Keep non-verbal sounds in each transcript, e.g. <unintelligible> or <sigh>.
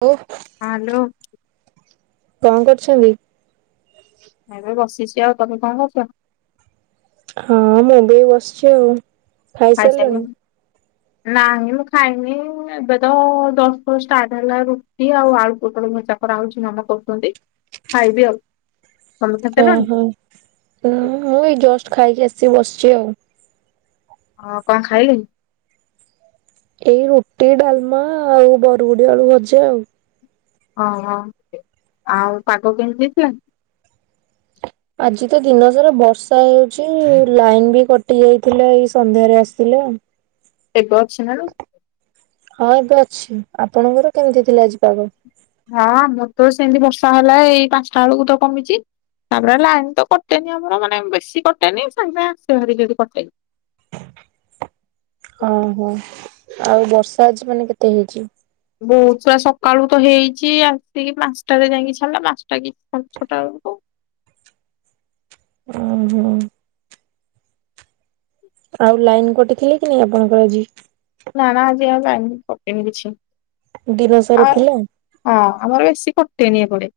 ଓ। Hello. କଣ କରୁଛନ୍ତି? ମୁଁ ଏବେ ବସିଛି ଆଉ ତମେ କଣ କରୁଛ? ହଁ ମୁଁ ଏଇ ବସିଛି ଆଉ। ଖାଇ ଖାଇସାରିଲଣି? ସାରିଲୁଣି? ନାହିଁ ମୁଁ ଖାଇନି ଏବେ ତ ଜଷ୍ଟ ଷ୍ଟାର୍ଟ ହେଲା ରୁ ଟି ଆଉ ଆଳୁ ପୋଟଳ ଭଜା କରା ହଉଛି ମମା କରୁଛନ୍ତି ଖାଇବି ଆଉ। ତମେ ଖାଇସାରିଲଣି ଓହୋ ମୁଁ ଏ ଜଷ୍ଟ ଖାଇକି ଆସିକି ବସିଛି ଆଉ। ହଁ କଣ ଖାଇଲି? ଏଇ ରୁଟି ଡାଲମା ଆଉ ବରୁଗୁଡି ଆଳୁ ଭଜା ଆଉ। ହଁ ହଁ ଆଉ ପାଗ କେମିତି ହେଇଥିଲା? ଆଜି ତ ଦିନ ସାରା ବର୍ଷା ହେଉଛି ଲାଇନ ବି କଟି ଯାଇଥିଲା ଏଇ ସନ୍ଧ୍ୟାରେ ଆସିଲି। ଏବେ ଅଛି ନା ଆଉ? ହଁ ଏବେ ଅଛି ଆପଣଙ୍କର କେମିତି ଥିଲା ଆଜିପାଗ? ହଁ ଆମର ତ ସେମିତି ବର୍ଷା ହେଲା ଏଇ ପାଞ୍ଚଟା ବେଳକୁ ତ କମିଛି। ତାପରେ ଲାଇନ ତ କଟେନି ଆମର ମାନେ ବେଶୀ କଟେନି ସାଙ୍ଗେ ସାଙ୍ଗେ ଆସେ ଭାରି ଯଦି କଟେ। ଓହୋ ଆଉ ବର୍ଷା ଆଜି ମାନେ କେତେ ହେଇଛି? ବହୁତ ସାରା ସକାଳୁ ତ ହେଇଛି ଆସିକି ପାଞ୍ଚଟାରେ ଯାଇକି ଛାଡିଲା ପାଞ୍ଚଟା କି ଛଟା ବେଳକୁ। ଓ ହୋ। ଆଉ ଲାଇନ କଟି ଥିଲେ କି ନାଇଁ ଆପଣଙ୍କର ଆଜି? ନା ନା ଆଜି ଆଉ <unintelligible> ପକେଇନି କିଛି। ଦିନସାରା ଆଉ ଥିଲା। ହଁ ଆମର ବେଶୀ କଟେନି ଏପଡେ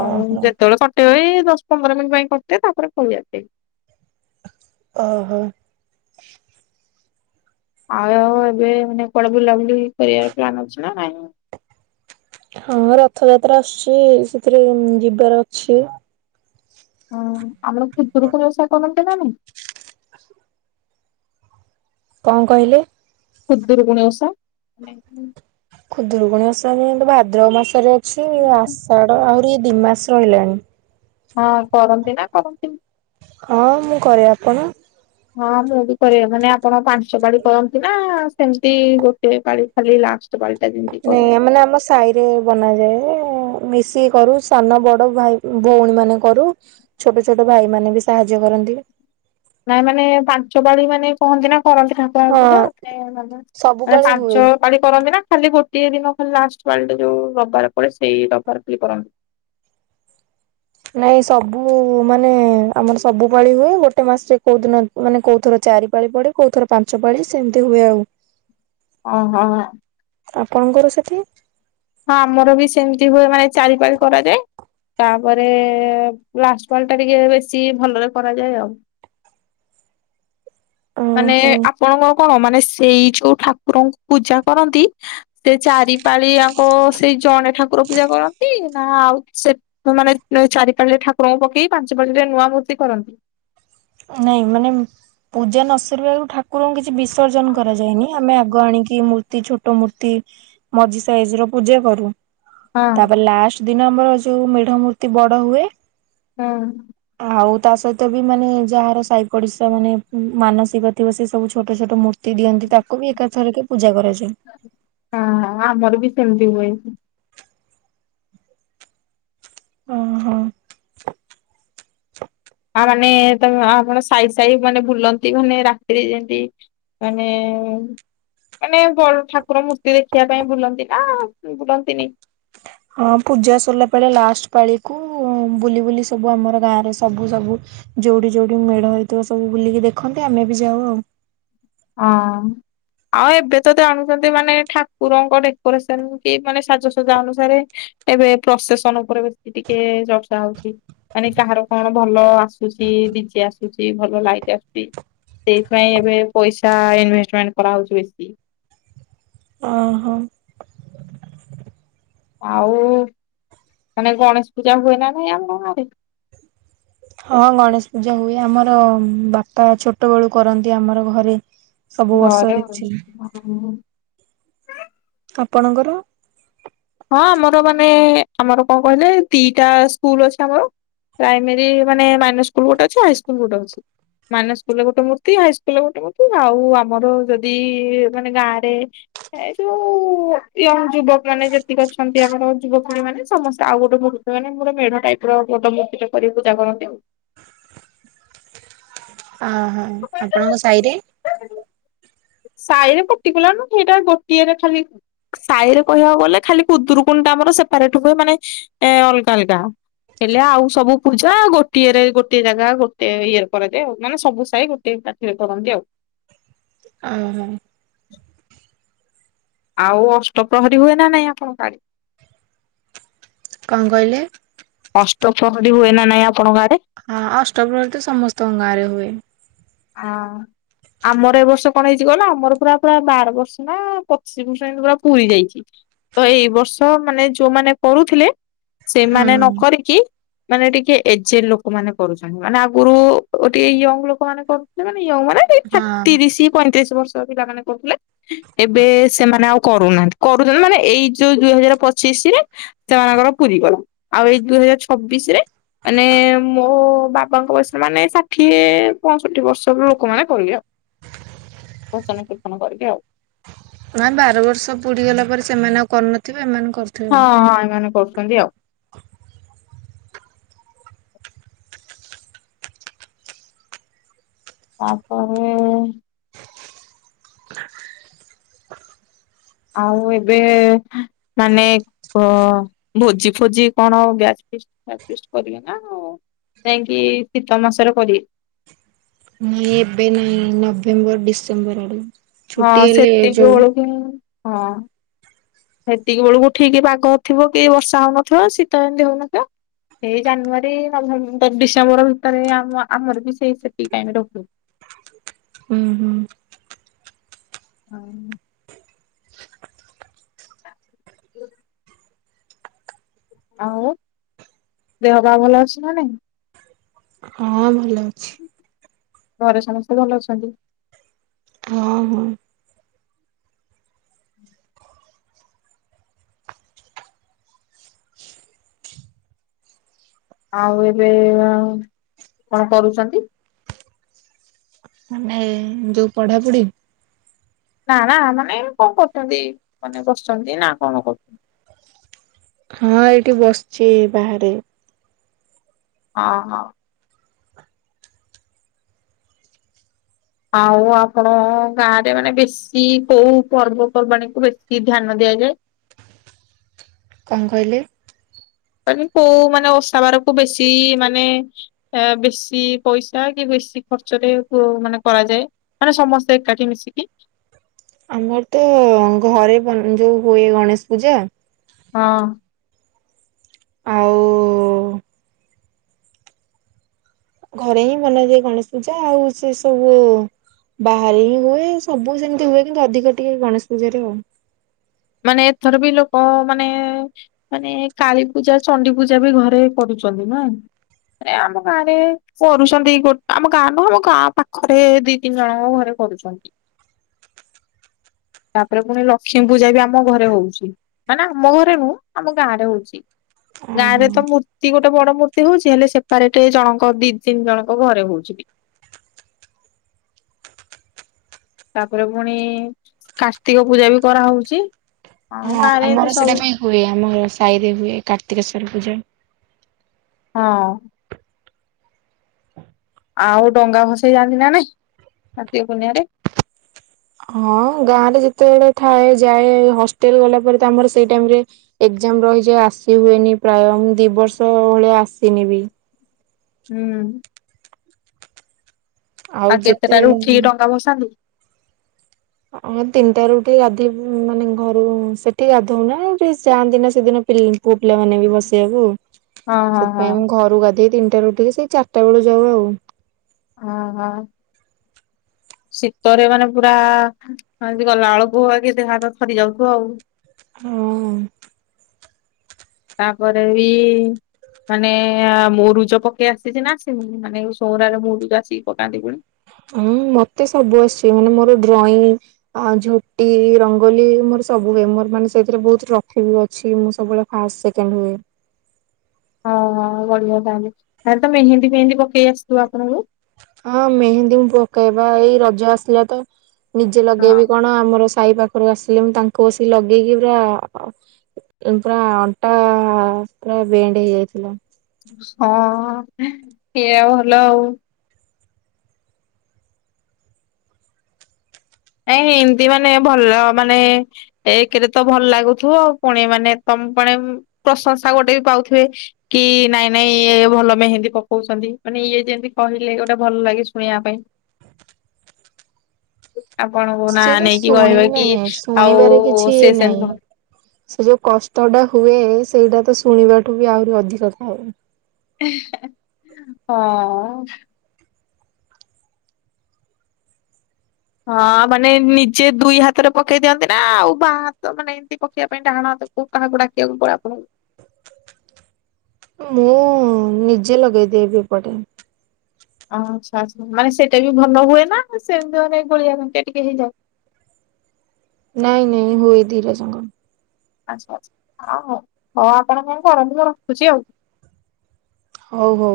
ଆଉ ଓହୋ ଯେତେବେଳେ କଟିବ ଏଇ ଦଶ ପନ୍ଦର ମିନିଟ ପାଇଁ କଟେ ତାପରେ ପଳେଇଆସେ। ଓହୋ। ଆଉ ଆଉ ଏବେ ମାନେ କୁଆଡେ ବୁଲାବୁଲି କରିବାର ପ୍ଲାନ୍ ଅଛି ନା ନାଇଁ। ହଁ ରଥଯାତ୍ରା ଆସୁଛି ସେଥିରେ ଯିବାର ଅଛି। ହଁ ଆମେ ଖୁଦୁରୁକୁଣୀ ଓଷା କରନ୍ତି ନା ନାଇଁ। କଁ କହିଲେ? ଖୁଦୁରୁକୁଣୀ ଓଷା। ଖୁଦୁରୁକୁଣୀ ଓଷା ଯାଇଁକି ଭାଦ୍ର ମାସରେ ଅଛି ଆଷାଢ ଆହୁରି ଦି ମାସ ରହିଲାଣି। ହଁ କରନ୍ତି ନା କରନ୍ତିନି। ହଁ ମୁଁ କରେ ଆପଣ? ହଁ ମୁଁ ବି କରେ ମାନେ ଆପଣ ପାଞ୍ଚ ପାଳି କରନ୍ତି ନା ସେମିତି ଗୋଟିଏ ପାଳି। ଖାଲି ଲାଷ୍ଟ ପାଲଟା ଯେମତି ନାଇଁ ଆ ମାନେ ଆମ ସ ସାଇରେ ବନାଯାଏ ମିଶିକି କରୁ ସାନ ବଡ଼ ଭାଇ ଭଉଣୀ ମାନେ କରୁ। ଛୋଟ ଛୋଟ ଭାଇ ମାନେ ବି ସାହାଯ୍ୟ କରନ୍ତି। ନାଇ ମାନେ ପାଞ୍ଚ ପାଳି ମାନେ କହନ୍ତି ନା କରନ୍ତି ଠା ହଁ <unintelligible> ସବୁ ମାନେ ପାଳି ହୁଏ। ପାଞ୍ଚ ପାଳି କରନ୍ତି ନା ଖାଲି ଗୋଟିଏ ଦିନ ଖାଲି ଲାଷ୍ଟ ପାଳିଟା ଯୋଉ ରବିବାର ପଡେ ସେଇ ରବିବାର ଖାଲି କରନ୍ତି। ନାଇଁ ସବୁ ମାନେ ଆମର ସବୁ ପାଳି ହୁଏ ଗୋଟେ ମାସରେ କୋଉ ଦିନ ମାନେ କୋଉ ଥର ଚାରି ପାଳି ପଡେ କୋଉ ଥର ପାଞ୍ଚ ପାଳି ସେମିତି ହୁଏ ଆଉ। ଅଁହଁ। ଆପଣଙ୍କର ସେଠି। ହଁ ଆମର ବି ସେମିତି ହୁଏ ମାନେ ଚାରିପାରି କରାଯାଏ। ତାପରେ ଲାଷ୍ଟ ପାଳୀ ଟା ଟିକେ ବେଶୀ ଭଲରେ କରାଯାଏ ଆଉ। ମାନେ ଓହୋ ଆପଣଙ୍କର କଣ ମାନେ ସେଇ ଯୋଉ ଠାକୁରଙ୍କୁ ପୂଜା କରନ୍ତି। ସେ ଚାରିପାଳିଆଙ୍କ ସେଇ ଜଣେ ଠାକୁର ପୂଜା କରନ୍ତି ନା ଆଉ ସେ ସେମାନେ ଚାରି ପାଳିରେ ଠାକୁରଙ୍କୁ ପକେଇକି ପାଞ୍ଚ ପାଳିରେ ନୂଆ ମୂର୍ତ୍ତି କରନ୍ତି। ନାଇଁ ମାନେ ପୂଜା ନ ସରିବା ଆଗରୁ ଠାକୁରଙ୍କୁ କିଛି ବିସର୍ଜନ କରାଯାଏନି ଆମେ ଆଗ ଆଣିକି ମୂର୍ତି ଛୋଟ ମୂର୍ତ୍ତି ମଝି ସାଇଜ ର ପୂଜା କରୁ ହଁ ତାପରେ ଲାଷ୍ ଦି ନମ୍ବର ଯୋଉ ମେଢ ମୂର୍ତ୍ତି ବଡ ହୁଏ। ହୁଁ। ଆଉ ତା ସହିତ ବି ମାନେ ଯାହାର ସାଇ ପଡିଶା ମାନେ ମାନସିକ ଥିବ ସେ ସବୁ ଛୋଟ ଛୋଟ ମୂ ତି ଦିଅନ୍ତି ତାକୁ ବି ଏକାଥରକେ ପୂଜା କରାଯାଏ। ହଁ ଅଁ ଆମର ବି ସେମିତି ହୁଏ। ଓହୋ। ଆ ମାନେ ତମ ଆପଣ ସାଇ ସାଇ ମାନେ ବୁଲନ୍ତି ମାନେ ରାତିରେ ଯେମତି ମାନେ ମାନେ ବଡ ଠାକୁର ମୂର୍ତ୍ତି ଦେଖିବା ପାଇଁ ବୁଲନ୍ତି ନା ବୁଲନ୍ତିନି। ହଁ ପୂଜା ସରିଲା ପାଳିଆ ଲାଷ୍ଟ ପାଳିକୁ ବୁଲି ବୁଲି ସବୁ ଆମର ଗାଁରେ ସବୁ ସବୁ ଯୋଉଠି ଯୋଉଠି ମେଢ ହେଇଥିବ ସବୁ ବୁଲିକି ଦେଖନ୍ତି ଆମେ ବି ଯାଉ ଆଉ। ଅଁ ଆଉ ଏବେ ତ ଜାଣୁଛନ୍ତି ମାନେ ଠାକୁରଙ୍କ ଡେକୋରେସନ କି ମାନେ ସାଜସଜା ଅନୁସାରେ ଏବେ ପ୍ରସେସନ ଉପରେ ବେଶ ଟିକେ ଚର୍ଚ୍ଚା ହଉଛି। ମାନେ କାହାର କଣ ଭଲ ଆସୁଛି ଡିଜେ ଆସୁଛି ଭଲ ଲାଇଟ୍ ଆସୁଛି। ସେଇଥିପାଇଁ ଏବେ ପଇସା ଇନଭେଷ୍ଟମେଣ୍ଟ କରାହଉଛି ବେଶୀ ଓହୋ ଆଉ ମାନେ ଗଣେଶ ପୂଜା ହୁଏ ନା ନାଇଁ ଆମରେ ଇଆଡ଼େ ହଁ ଗଣେଶ ପୂଜା ହୁଏ ଆମର ବାପା ଛୋଟ ବେଳୁ କରନ୍ତି ଆମର ଘରେ ସବୁ ବର୍ଷ ହେଇଛି। ହୁ ଆପଣଙ୍କର? ହଁ ଆମର ମାନେ ଆମର କଣ କହିଲେ ଦିଟା ସ୍କୁଲ ଅଛି ଆମର। ପ୍ରାଇମେରୀ ମାନେ ସ୍କୁଲ ଗୋଟେ ଅଛି ହାଇ ସ୍କୁଲ ଗୋଟେ ଅଛି। ମାନ ସ୍କୁଲରେ ଗୋଟେ ମୂର୍ତ୍ତି ହାଇସ୍କୁଲରେ ଗୋଟେ ମୂର୍ତ୍ତି ଆଉ ଆମର ଯଦି ମାନେ ଗାଁରେ। ଏ ଯୋଉ ୟଙ୍ଗ ଯୁବକ ମାନେ ଯେ ସେ ଅଛନ୍ତି ଆମର ଯୁବପିଣ ମାନେସ୍ତେ ଆଉ ଗୋଟେ ମୂର୍ତ୍ତ ମେ ମୋର ମେଢ ଟାଇପ ର ଗୋଟେ ମତ କରି ପୂଜା କରନ୍ତି ଆଉ। ଅହୋ ଆପଣଙ୍କ ସାହି ରେ ସାଇରେ ପତି କଲାନ ସେଇଟାର ଗୋଟିଏରେ ଖାଲି। ସାହି ରେ କହିବାକୁ ଗଲେ ଖାଲି କୁଦୁରୁକୁୋଣ ଟା ଆମର ସେପାରେଟ ହୁଏ ମାନେ ଏ ଅଲଗା ଅଲଗା ହେଲେ ଆଉ ସବୁ ପୂଜା ଗୋଟିଏରେ ଗୋଟଏ ଜାଗା ଗୋଟେ ଇଏରେ କରାଯାଏ ଆଉ ମାନେ ସବୁ ସାଇ ଟେ ପାଠିରେ କରନ୍ତି ଆଉ। ଓ ହ ଆଉ ଅଷ୍ଟପ୍ରହରୀ ହୁଏ ନା ନାଇଁ ଆପଣଙ୍କ ଆଡେ କଣ କହିଲେ। ଅଷ୍ଟ ଫହରିୀ ହୁଏ ନା ନାଇଁ ଆପଣଙ୍କ ଆଡରେ ହଁ ଅଷ୍ଟପହୀ ତ ସମସ୍ତଙ୍କ ଗାଁ ରେ ହୁଏ। ହଁ ଆମର ଏ ବର୍ଷ କଣ ହେଇଛି ଗଲା ଆମର ପୁରା ପୁରା ବାର ବର୍ଷ ନା ପଚିଶ ବର୍ଷ ଏମତି ପୁରା ପୁରୀ ଯାଇଛି। ତ ଏଇ ବର୍ଷ ମାନେ ଯୋଉମାନେ କରୁଥିଲେ ହୁଁ ସେମାନେ ନ କରିକି ମାନେ ଟିକେ ଏଜେ ଲୋକ ମାନେ କରୁଛନ୍ତି ମାନେ ଆଗରୁ ଟିକେ ୟଙ୍ଗ ଲୋକ ମାନେ। କରୁଥିଲେ ମାନେ ୟ ମାନେ ହଁ। ତିରିଶ ପଇଁତିରିଶ ବର୍ଷ ପିଲାମାନୋନେ କରୁଥିଲେ। ଏବେ ସେମାନେ ଆଉ କରୁନାହାନ୍ତି କରୁଛନ୍ତି ମାନେ ଏଇ ଯୋଉ ଦୁଇ ହଜାର ପଚିଶି ରେ ସେମାନଙ୍କର ପୁରୀ ଗଲା ଆଉ ଏଇ ଦୁଇ ହଜାର ଛବିଶ ରେ ମାନେ ମୋ ବାବାଙ୍କ ବୟସରେ ମାନେ ଷାଠିଏ ଷଠି ବର୍ଷରୁ ଲୋକମାନୋନ କରିବେ ଆଉ ଭଜନ କୀର୍ତ୍ତନ କରିକି ଆଉ ମାଇ ବାର ବର୍ଷ ପୁଡିଗଲା ପରେ ସେମାନେ ଆଉ କରିନଥିବେ ଏମାନେ କରି ହଁ ହଁ ଏମାନେ କରୁଛନ୍ତି ଆଉ। ତାପରେ ଆଉ ଏବେ ମାନେ ହ ଭୋଜି ଫୋଜି କଣଉ ଗ୍ୟା ଫିଷ୍ଟ ଫି କରିବେ ନା ହଉ। ଯାଇଁକି ଶୀତ ମାସରେ କରିବେ। ନାଇଁ ଏବେ ନାଇଁ ନଭେମ୍ବର ଡିସେମ୍ବର ଆଡୁ ହଁ ସେତିକି ବେଳୁ କି ହଁ। ସେତିକି ବେଳକୁ ଠିକ ପାଗ ଥିବ କି ବର୍ଷା ହଉନଥିବ ଶୀତ ଏମିତି ହଉନଥିବ। ସେଇ ଜାନୁଆରୀ, ନଭେମ୍ବର, ଡିସେମ୍ବର ଭିତରେ ଆମ ଆମର ବି ସେଇ ସେତିକପାଇଁ ରଖୁ। ହୁଁ ହୁଁ ହଁ ହଁ ଆଉ ଦେହ ବା ଭଲ ଅଛି ନା ନାଇଁ। ହଁ ଭଲ ଅଛି। ଘରେ ସମସ୍ତେ ଭଲ ଅଛନ୍ତି? ହଁ ହଁ। ଆଉ ଏବେ ଅ -କଣ କରୁଛନ୍ତି? ମାନେ ଯୋଉ ପଢାପଢି। ନା ନା ମାନେ ଏ କଣ କରୁଛନ୍ତି। ମାନେ ବସିଛନ୍ତି ନା କଣ କରୁଛନ୍ତି। ହଁ ଏଇଠି ବସିଛି ବାହାରେ। ହଁ ହଁ। ଆଉ ଆପଣ ଗାଁ ରେ ମାନେ ବେଶୀ ଶୀ କୋଉ ପର୍ବପର୍ବାଣୀ କୁ ବେଶୀ ଧ୍ୟାନ ଦିଆଯାଏ? କଣ କହିଲେ? କହିନି କୋଉ ମାନେ ଓସା ବାରକୁ ବେଶୀ ମାନେ ଏ ବେଶୀ ପଇସା କି ବେଶୀ ଖର୍ଚ୍ଚ ରେ କୋମାନେ କରାଯାଏ। ମାନେ ସମସ୍ତେ ଏକାଠି ମିଶିକି ଆମର ତ ଘରେ ବ ଯୋଉ ହୁଏ ଗଣେଶ ପୂଜା। ହଁ। ଆଉ ଘରେ ହିଁ ବନାଯାଏ ଗଣେଶ ପୂଜା ଆଉ ସେ ସବୁ ବାହାରେ ହିଁ ହୁଏ ସବୁ ସେମିତି ହୁଏ କିନ୍ତୁ ଅଧିକ ଟିକେ ଗଣେଶ ପୂଜାରେ ଆଉ। ମାନେ ଏଥର ବି ଲୋକ ମାନେ ମାନେ କାଳୀପୂଜା ଚଣ୍ଡି ପୂଜା ବି ଘରେ କରୁଛନ୍ତି ନୁହେଁ। ମାନେ ଆମ ଗାଁରେ କରୁଛନ୍ତି ଗୋଟେ ଆମ ଗାଁ ନୁହଁ ଆମ ଗାଁ ପାଖରେ ଦି ତିନି ଜଣଙ୍କ ଘରେ କରୁଛନ୍ତି ତାପରେ ପୁଣି ଲକ୍ଷ୍ମୀ ପୂଜା ବି ଆମ ଘରେ ହଉଛି ମାନେ ଆମ ଘରେ ନୁହଁ ଆମ ଗାଁ ରେ ହଉଛି। ଗାଁରେ ଓହୋ। ତ ମୂର୍ତ୍ତି ଗୋଟେ ବଡ ମୂର୍ତ୍ତି ହଉଛି। ହେଲେ ସେପାରେଟ ଜଣଙ୍କ ଦି ତିନି ଜଣଙ୍କ ଘରେ ହଉଛି। ତାପରେ ପୁଣି କାର୍ତ୍ତିକ ପୂଜା ବି କରାହଉଛି। ହଁ ଗାଁରେ ଏମିତି ଆମର ସେଇଟା ସବୁ ପାଇଁ ହୁଏ। ଆମର ସାହିରେ ହୁଏ କାର୍ତ୍ତିକେଶ୍ଵର ପୂଜା। ହଁ। ଆଉ ଡଙ୍ଗା ଭସେଇ ଯାଆନ୍ତି ନା ନାଇଁ କାର୍ତ୍ତିକ ପୂର୍ଣ୍ଣିମା ରେ? ହଁ ଗାଁ ରେ ଯେତେବେଳେ ଥାଏ ଯାଏ। ହଷ୍ଟେଲ ଗଲା ପରେ ତ ଆମର ସେଇ ଟାଇମରେ ଏଜାମ ରହିଛି ଆସି ହୁଏନି ପ୍ରାୟ ମୁ ଦି ବର୍ଷ ଭଳିଆ ଆସିନି ବି। ହୁଁ। ଆଉ କେତେଟା ରୁ ଉଠିକି ଡଙ୍ଗା ଭସାନ୍ତି? ହଁ ତିନିଟା ରୁ ଉଠି ଗାଧୋଇ ମାନେ ଘରୁ ସେଠି ଗାଧଉ ନା ଯାଆନ୍ତି ନା ସେଦିନ ପିଲି ପୁଅ ପିଲାମାନେ ବି ବସେଇବାକୁ। ହଁ ହଁ ହଁ ସେଥିପାଇଁ ମୁଁ ଘରୁକୁ ଗାଧେଇ ତିନିଟାରେ ଉଠିକି ସେଇ ଚାରିଟା ବେଳ ଯାଉ ଆଉ। ଓ ହଁ। ଶୀତରେ ମାନେ ପୁରା ଏମିତି ଗଲା ବଳକୁ କି ଦେହ ହାତ ଥରି ଯାଉଥିବ ଆଉ? ହଁ। ତା ପରେ ବି ମାନେ ମୁରୁଜ ପକେଇ ଆସିଛି ନା ଆସିନି ମାନେ ଏ ଚଉଁରାରେ ମୁରୁଜ ଆସିକି ପକାନ୍ତି ପୁଣି? ହଁ ମତେ ସବୁ ଆସୁଛି ମାନେ ମୋର ଡ୍ରଇଂ ଆ ଝୋଟି ରଙ୍ଗୋଲି ମୋର ସବୁ ହୁଏ ମୋର ମାନେ ସେଇଥିରେ ବହୁତ ଟ୍ରଫି ବି ଅଛି ମୁଁ ସବୁବେଳେ ଫାଷ୍ଟ ସେକେଣ୍ଡ ହୁଏ। ହଁ ବଢିଆ ତାହେଲେ ତାହେଲେ ତ ମେହେନ୍ଦୀ ଫେହେନ୍ଦୀ ପକେଇ ଆସୁଥିବ ଆପଣଙ୍କୁ? ହଁ ମେହେନ୍ଦୀ ମୁଁ ପକାଏ ବା ଏଇ ରଜ ଆସିଲା ତ ନିଜେ ଲଗେଇବି ହଁ କଣ ଆମର ସାଇ ପା ପାଖରକୁ ଆସିଲେ ମୁଁ ତାଙ୍କୁ ବସିକି ଲଗେଇକି ପୁରା ଏମତି ପୁରା ଅଣ୍ଟା ପୁରା ବେଣ୍ଡ ହେଇଯାଇଥିଲା। ସ ସେଇଆ ଭଲ ଆଉ। ଏ ଏମତି ମାନେ ଭଲ ମାନେ ଏକେରେ ତ ଭଲ ଲାଗୁଥିବ ଆଉ ପୁଣି ମାନେ ତମେ ପଣି ପ୍ରଶଂସା ଗୋଟେ ବି ପାଉଥିବେ। କି ନାଇଁ ନାଇଁ ଇଏ ଭଲ ମେହେନ୍ଦୀ ପକଉଛନ୍ତି ମାନେ ଇଏ ଯେମିତି କହିଲେ ଗୋଟେ ଭଲ ଲାଗେ ଶୁଣିବା ପାଇଁ। ଆପଣଙ୍କୁ ନା ସେଇଟା ନେଇକି କହିବେ ଶୁଣିବୁ କି କାଇଁ ଆଉ ଶୁଣିବାରେ କିଛି ଇଏ ସେ ନାହିଁ। ସେମିତି ସେ ଯୋଉ କଷ୍ଟଟା ହୁଏ ସେଇଟା ତ ଶୁଣିବା ଠୁ ବି ଆହୁରି ଅଧିକ ଥାଏ। ହଁ। ହଁ ମାନେ ନିଜେ ଦୁଇ ହାତରେ ପକେଇ ଦିଅନ୍ତି ନା ଆଉ ବାଁ ହାତ ମାନେ ଏମିତି ପକେଇବା ପାଇଁ ଡାହାଣ ହାତକୁ କୁ କାହାକୁ ଡାକିଆକୁ ପଡ଼େ ଆପଣଙ୍କୁ? ମୁଁ ନିଜେ ଲଗେଇ ଦିଏ ବି ଏପଟେ। ଆଚ୍ଛା ଆଚ୍ଛା ମାନେ ସେଟା ବି ଭଲ ହୁଏ ନା ସେମିତି ମାନେ ଗୋଳିଆ ଘଣ୍ଟିଆ ଟିକେ ହେଇଯାଏ? ନାଇଁ ନାଇଁ ହୁଏ ଧିରଜଙ୍ଗ ଆଚ୍ଛା ଆଚ୍ଛା ଆଉ ହଉ ହଉ ଆପଣ କଣ କରନ୍ତୁ ଆଉ ମୁଁ ରଖୁଛି ଆଉ। ହଉ ହଉ।